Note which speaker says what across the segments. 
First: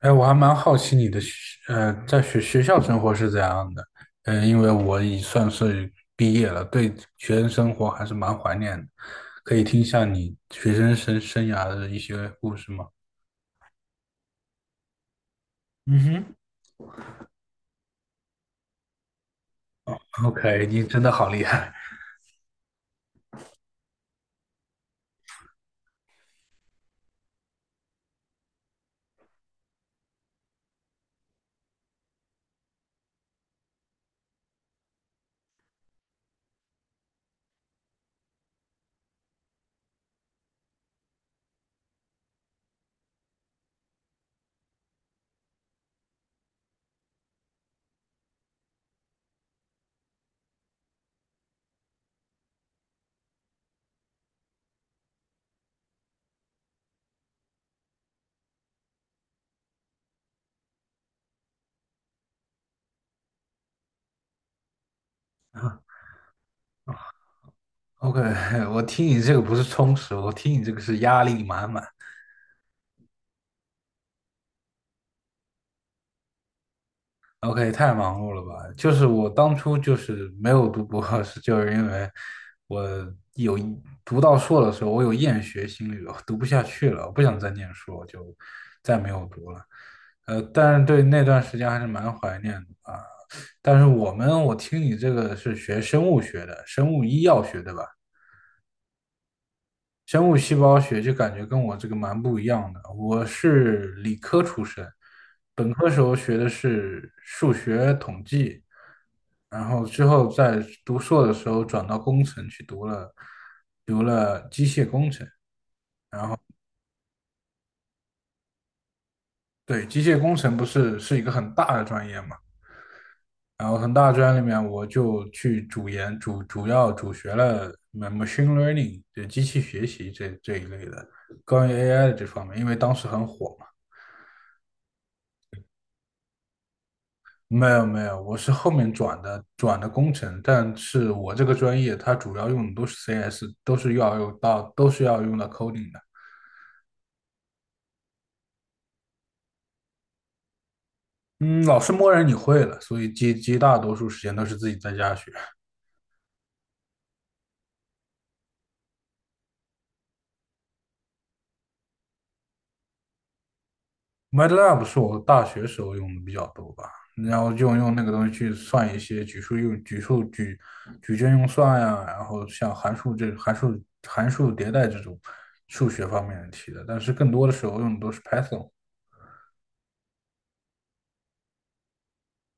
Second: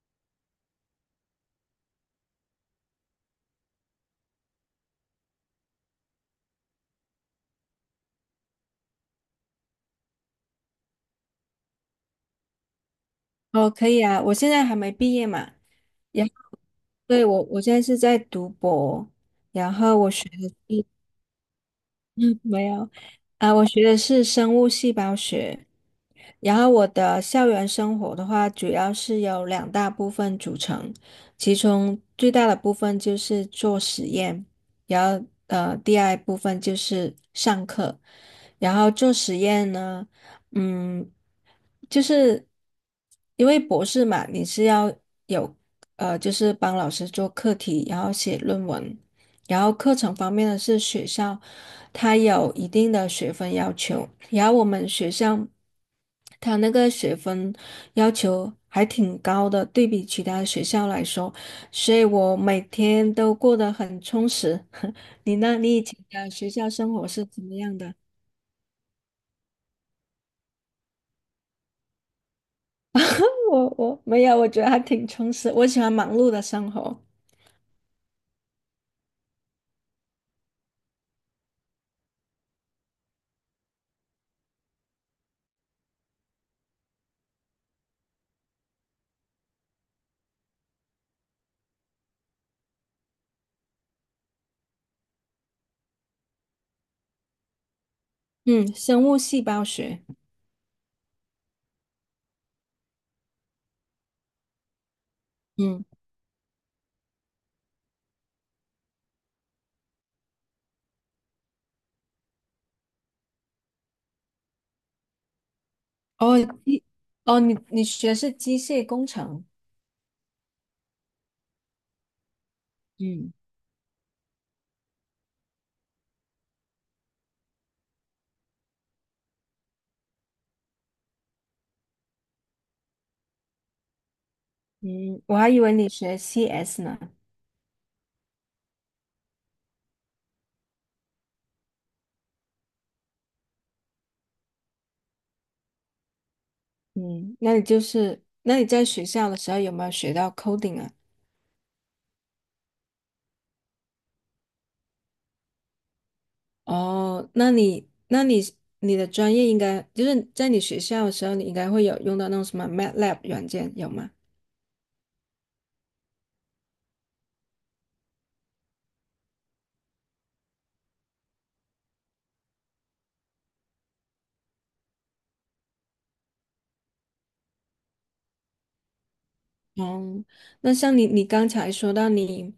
Speaker 1: 哎，我还蛮好奇你的学，呃，在学学校生活是怎样的？因为我已算是毕业了，对学生生活还是蛮怀念的。可以听一下你学生生涯的一些故事吗？
Speaker 2: 哦，可以啊，我现在还没毕业嘛，然后
Speaker 1: 嗯
Speaker 2: 对，我现在是在读博，然后我
Speaker 1: 哼，
Speaker 2: 学的
Speaker 1: ？OK，你
Speaker 2: 是
Speaker 1: 真的好厉害。
Speaker 2: 没有，啊、我学的是生物细胞学，然后我的校园生活的话，主要是由两大部分组成，其中最大的部分就是做实验，然后第二部分就是上课，然后做实验呢，嗯，就是因为博士嘛，你是要有就是帮老师做课题，然后写论文。然后课程方面呢，是学校它有一定的学分要求，然后我们学校它那个学分要求还挺高的，对比其他学校来说，所以我每天都过得很充实。你 呢？你
Speaker 1: 啊
Speaker 2: 以前的学校生活是怎么样的？
Speaker 1: ！OK，我听你这个不是充实，我听你这个是压力满满。
Speaker 2: 我没有，我觉得还挺充实，我喜欢忙碌的生活。
Speaker 1: OK，太忙碌了吧？就是我当初就是没有读博士，就是因为我有读到硕的时候，我有厌学心理了，我读不下去了，我不想再念书，我就再没有读了。但是对那段时间还是蛮怀念的啊。但是我们，我听你这个是学生物学的，生物医药学对吧？
Speaker 2: 嗯，生物细胞学。
Speaker 1: 生物细胞学就感觉跟我这个蛮不一样的。我是理科出身，本
Speaker 2: 嗯，
Speaker 1: 科时候学的是数学统计，然后之后在读硕的时候转到工程去读了机械工程。
Speaker 2: 哦，机，哦，你学是机械工程。
Speaker 1: 对，机械工程不是是一个很大的专业嘛，
Speaker 2: 嗯。
Speaker 1: 然后很大的专业里面我就去主研主主要主学了 machine learning，就机器学习这一类的，关于 AI 的这方面，因为当时很火。
Speaker 2: 嗯，我还以为你学 CS 呢。
Speaker 1: 没有没有，我是后面转的工程，但是我这个专业它主要用的都是 CS，都是要用到 coding 的。
Speaker 2: 嗯，那你就是，那你在学校的时候有没有学到 coding 啊？
Speaker 1: 嗯，老师默认你会了，所以绝大多数时间都是自己在家学。
Speaker 2: 哦，那你，那你的专业应该就是在你学校的时候，你应该会有用到那种什么 MATLAB 软件，有吗？
Speaker 1: MATLAB 是我大学时候用的比较多吧，然后就用那个东西去算一些举数用举数举矩阵用算呀，然后像函数迭代这种数学方面的题的，但是更多的时候用的都是 Python。
Speaker 2: 哦，那像你，你刚才说到你，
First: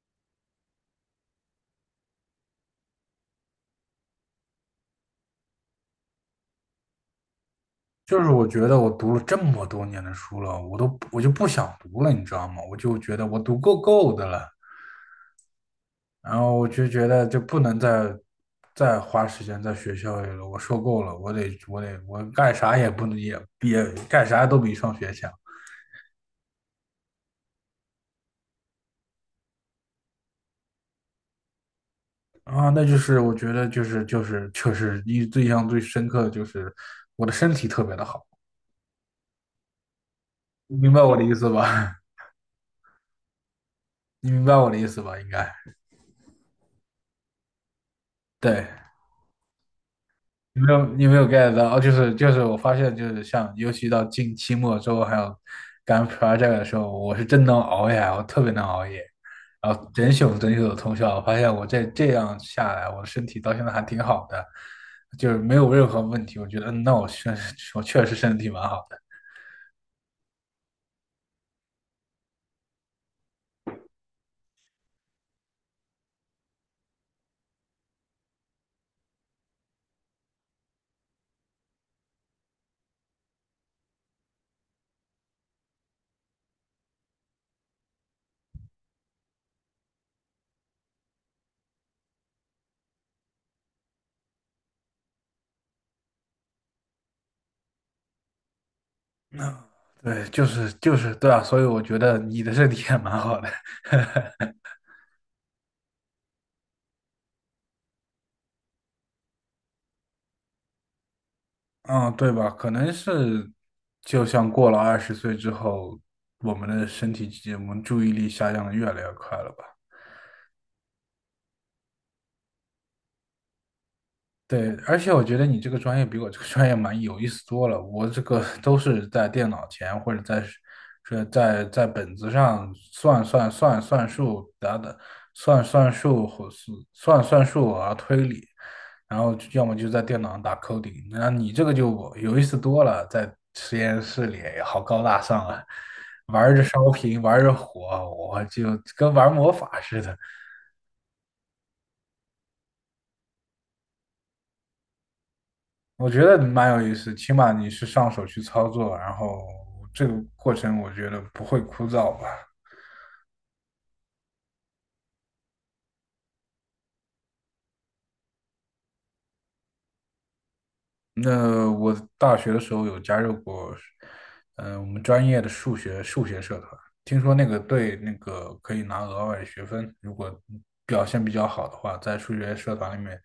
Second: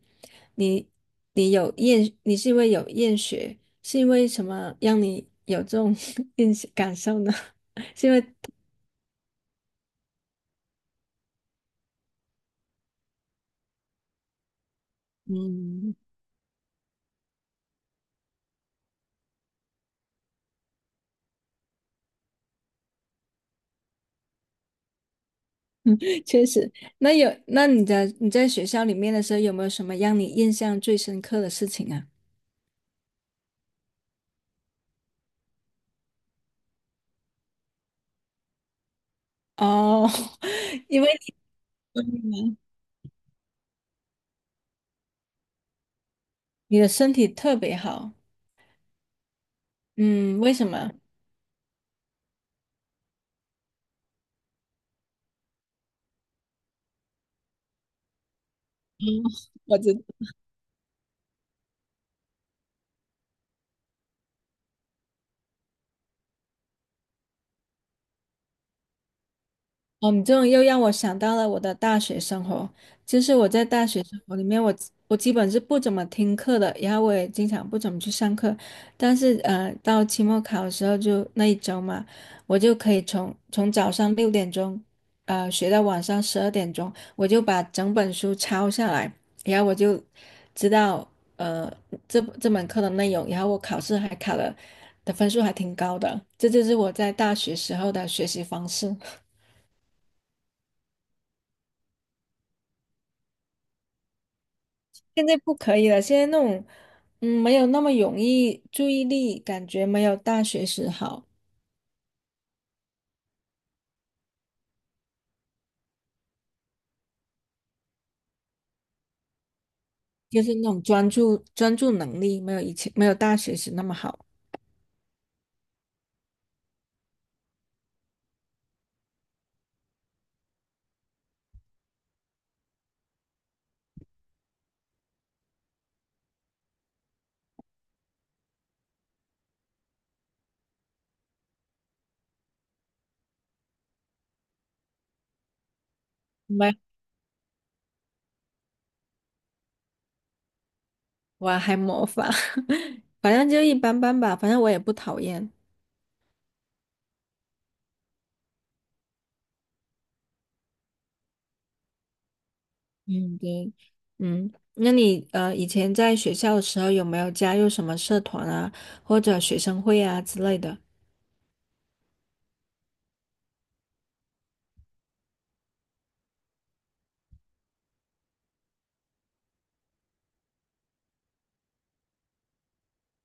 Speaker 2: 你你有厌，你是因为有厌学，是因为什么让你有这种 厌感受呢？是因
Speaker 1: 就
Speaker 2: 为
Speaker 1: 是我觉得我读了这么多年的书了，我就不想读了，你知道吗？我就觉得我读够的了，
Speaker 2: 嗯。
Speaker 1: 然后我就觉得就不能再花时间在学校里了，我受够了，我干啥也不能也干啥都比上学强。
Speaker 2: 确实，那你在学校里面的时候，有没有什么让你印象最深刻的事情啊？
Speaker 1: 啊！那就是我觉得就是印象最深刻的就是我的身体特别的好，
Speaker 2: 哦，
Speaker 1: 你 明
Speaker 2: 因
Speaker 1: 白
Speaker 2: 为
Speaker 1: 我的意思吧？
Speaker 2: 你
Speaker 1: 你明白我的意思吧？应该
Speaker 2: 你的身体特别好，
Speaker 1: 对。
Speaker 2: 嗯，为什么？
Speaker 1: 你没有 get 到，就是，我发现就是像，尤其到近期末之后，还有赶 project 的时候，我是真能熬夜，我特别能熬夜，
Speaker 2: 嗯，
Speaker 1: 然
Speaker 2: 我
Speaker 1: 后
Speaker 2: 知
Speaker 1: 整宿整宿的通宵。我发现我这样下来，我的身体到现在还挺好的，就是没有任何问题。我觉得，那我确实身体蛮好的。
Speaker 2: 哦，你这种又让我想到了我的大学生活。就是我在大学生活里面，我基本是不怎么听课的，然后我也经常不怎么去上课。但是到期末考的时候就那一周嘛，我就可以从早上6点钟，学到晚上12点钟，我就把整本书抄下来，然后我就知道呃这门课的内容，然后我考试还考了的分数还挺高的。这就是我在大学时候的学习方式。
Speaker 1: 对，就是，对啊，所以我觉得你的身体也蛮好的。
Speaker 2: 现在不可以了，现在那种，嗯，没有那么容易，注意力感觉没有大学时好，
Speaker 1: 嗯，对吧？可能是，就像过了20岁之后，我们的身体，我们注意力下降的越来越快了吧。
Speaker 2: 就是那种专注能力没有以前没有大学时那么好。
Speaker 1: 对，而且我觉得你这个专业比我这个专业蛮有意思多了。我这个都是在电脑前或者在是是在在本子上算算数，等等，算算数或是算算数啊推理，然后就要么就在电脑上打 coding。那你这个就有意思多了，在实验室里好高大上啊，玩着
Speaker 2: 没，
Speaker 1: 烧瓶，玩着火，我就跟玩魔法似的。
Speaker 2: 我还模仿，反正就一般般吧，反正我也不讨厌。
Speaker 1: 我觉得蛮有意思，起码你是上手去操作，然后这个过程我觉得不会枯燥吧。
Speaker 2: 嗯，对，嗯，那你以前在学校的时候有没有加入什么社团啊，或者学生会啊之类的？
Speaker 1: 那我大学的时候有加入过，我们专业的数学社团，听说那个可以拿额外的学分，如果表现比较好的话，在数学社团里面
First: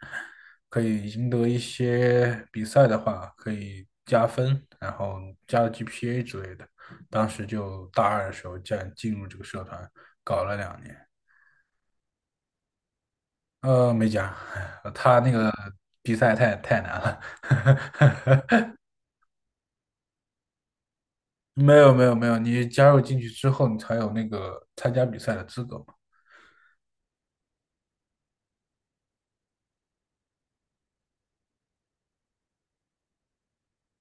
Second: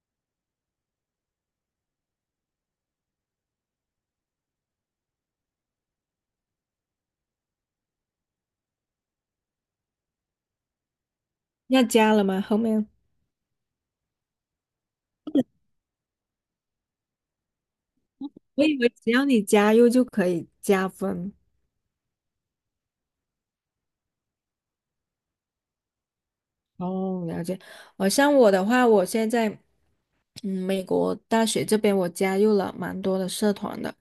Speaker 1: 可以赢得一些比赛的话，可以加分，然后加 GPA 之类的。当时就大二的时候，进入这个社团，搞了2年。
Speaker 2: 要加了吗？后面
Speaker 1: 没讲，他那个比赛太难了。
Speaker 2: 我以为只要你加入就可以加分。
Speaker 1: 没有没有没有，你加入进去之后，你才有那个参加比赛的资格。
Speaker 2: 哦，了解。像我的话，我现在美国大学这边我加入了蛮多的社团的，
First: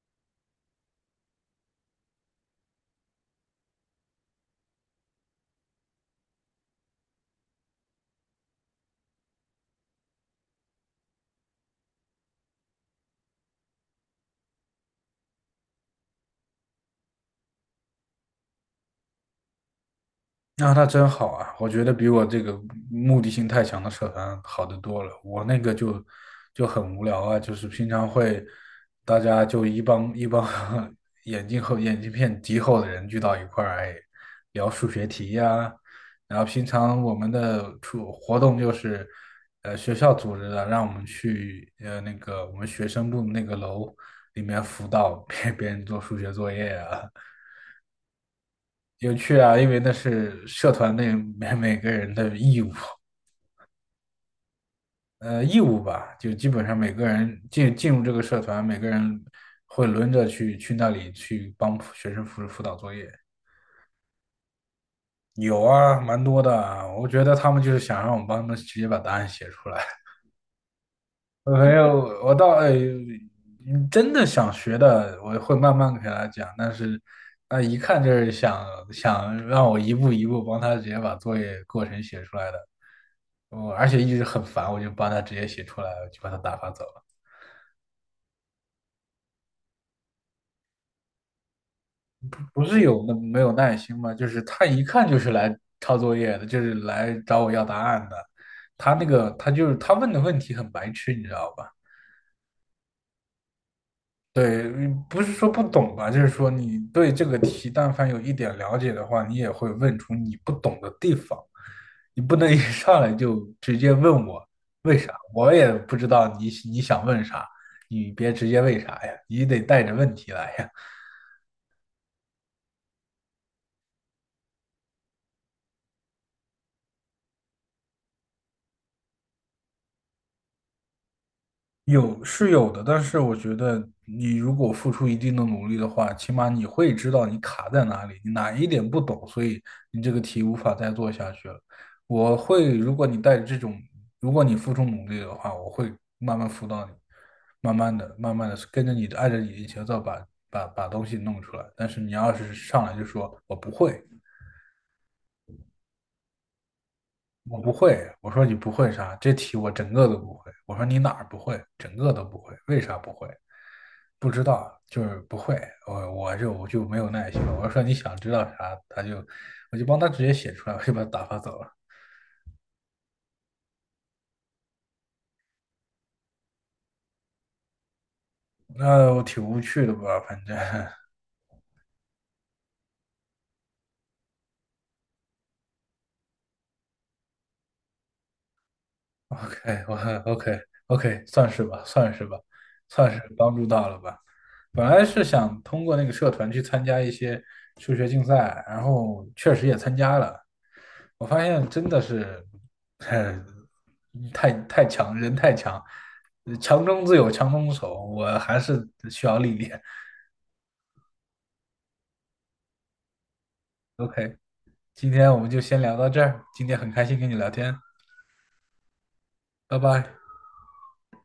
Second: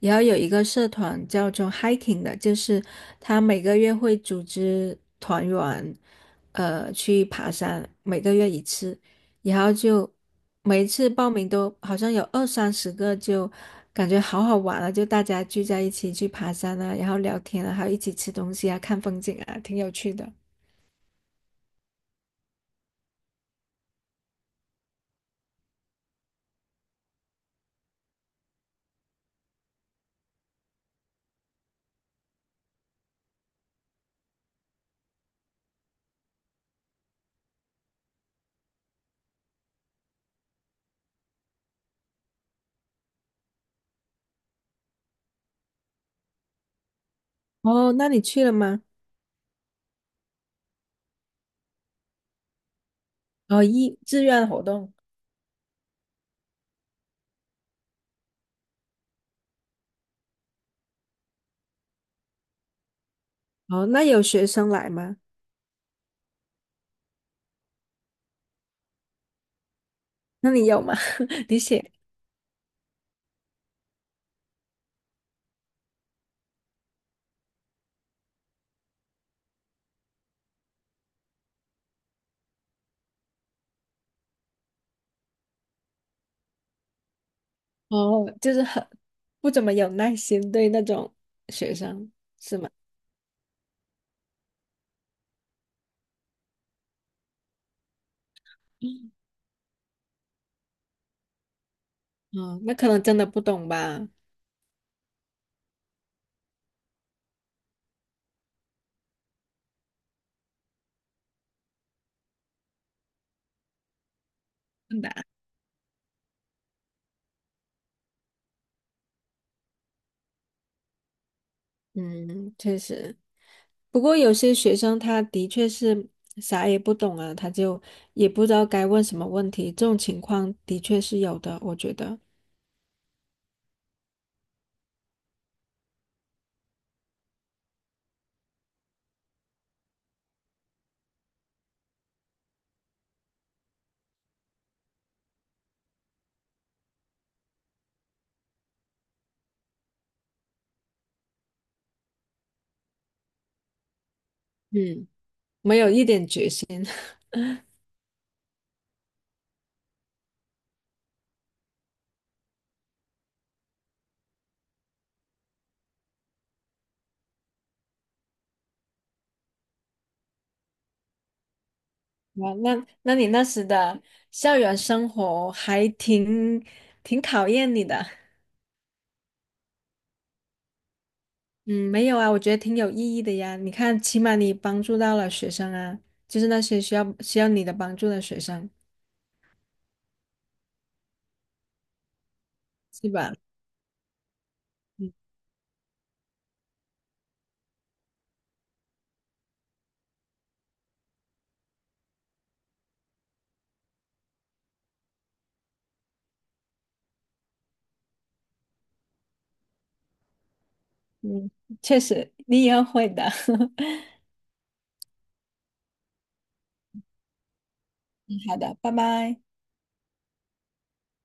Speaker 2: 然后有一个社团叫做 hiking 的，就是他每个月会组织团员，去爬山，每个月一次，然后就每一次报名都好像有二三十个，就感觉好好玩啊，就大家聚在一起去爬山啊，然后聊天啊，还有一起吃东西啊，看风景啊，挺有趣的。
Speaker 1: 那他真好啊！我觉得比我这个目的性太强的社团好得多了。我那个就很无聊啊，就是平常会大家就一帮一帮 眼镜片极厚的人聚到一块儿，哎，聊数学题呀、然后平常我们的出活动就是，学校组织的，让我们去那个我们学生部那个楼里面辅导 别人做数学作业啊，
Speaker 2: 哦，那你去了吗？
Speaker 1: 有趣啊，因为那是社团内每个人的义务，
Speaker 2: 哦，志愿活动，
Speaker 1: 义务吧，就基本上每个人进入这个社团，每个人会轮着去那里去帮学生辅导作业。
Speaker 2: 哦，那有学生来吗？
Speaker 1: 有啊，蛮多的啊，我觉得他们就是想让我们帮他们直接把答案写出来。
Speaker 2: 那你有吗？你
Speaker 1: 没
Speaker 2: 写，
Speaker 1: 有，我倒哎，真的想学的，我会慢慢给他讲。但是，一看就是想让我一步一步帮他直接把作业过程写出来的。我而且一直很烦，我就帮他直接写出来了，就把他打发走了。
Speaker 2: 哦，就是很不怎么有耐心对那种学生，
Speaker 1: 不是没有耐心吗？就是他一看就是来抄作业的，就是来找我要答案的。他那个他就是他问的问题很白痴，你知道吧？
Speaker 2: 哦，那可能真的不懂吧，
Speaker 1: 对，不是说不懂吧，就是说你对这个题但凡有一点了解的话，你也会问出你不懂的地方。你不能一上来就直接问我为
Speaker 2: 问答，
Speaker 1: 啥，我也不知道你想问啥，你别直接为啥呀，你得带着问题来呀。
Speaker 2: 嗯，确实。不过有些学生他的确是啥也不懂啊，他就也不知道该问什么问题，这种情况的确是有的，我觉得，
Speaker 1: 有是有的，但是我觉得你如果付出一定的努力的话，起码你会知道你卡在哪里，你哪一点不懂，所以你这个题无法再做下去了。如果你带着这种，如果你付出努力的话，我会慢慢辅导你，慢慢的、慢慢的跟着你的，按照你的节奏把东西弄出来。但是你要是上来就说我不会，
Speaker 2: 嗯，没有一点决心。
Speaker 1: 我不会，我说你不会啥？这题我整个都不会。我说你哪儿不会？整个都不会，为啥不会？不知道，就是不会。我就没有耐心了。我说你想知道啥，我就帮他直接写出来，我就把他打发走了。
Speaker 2: 哇，那你那时的校园生活还挺考验你的。
Speaker 1: 那我挺无趣的吧，反正
Speaker 2: 嗯，没有啊，我觉得挺有意义的呀。你看，起码你帮助到了学生啊，就是那些需要你的帮助的学生，
Speaker 1: OK，我 OK OK，算是吧，算是吧，
Speaker 2: 是
Speaker 1: 算是
Speaker 2: 吧？
Speaker 1: 帮助到了吧。本来
Speaker 2: 嗯
Speaker 1: 是想通过那个社团去参加一些数学竞赛，然后确实也参加了。我发现真的是，呃，太强，人太强，强中自有强中手，我还是需要历练。
Speaker 2: 嗯，确实，你以后会的。
Speaker 1: OK，今天我们就先聊到这儿，今天很开心跟你聊天，
Speaker 2: 嗯好的，拜拜。
Speaker 1: 拜拜。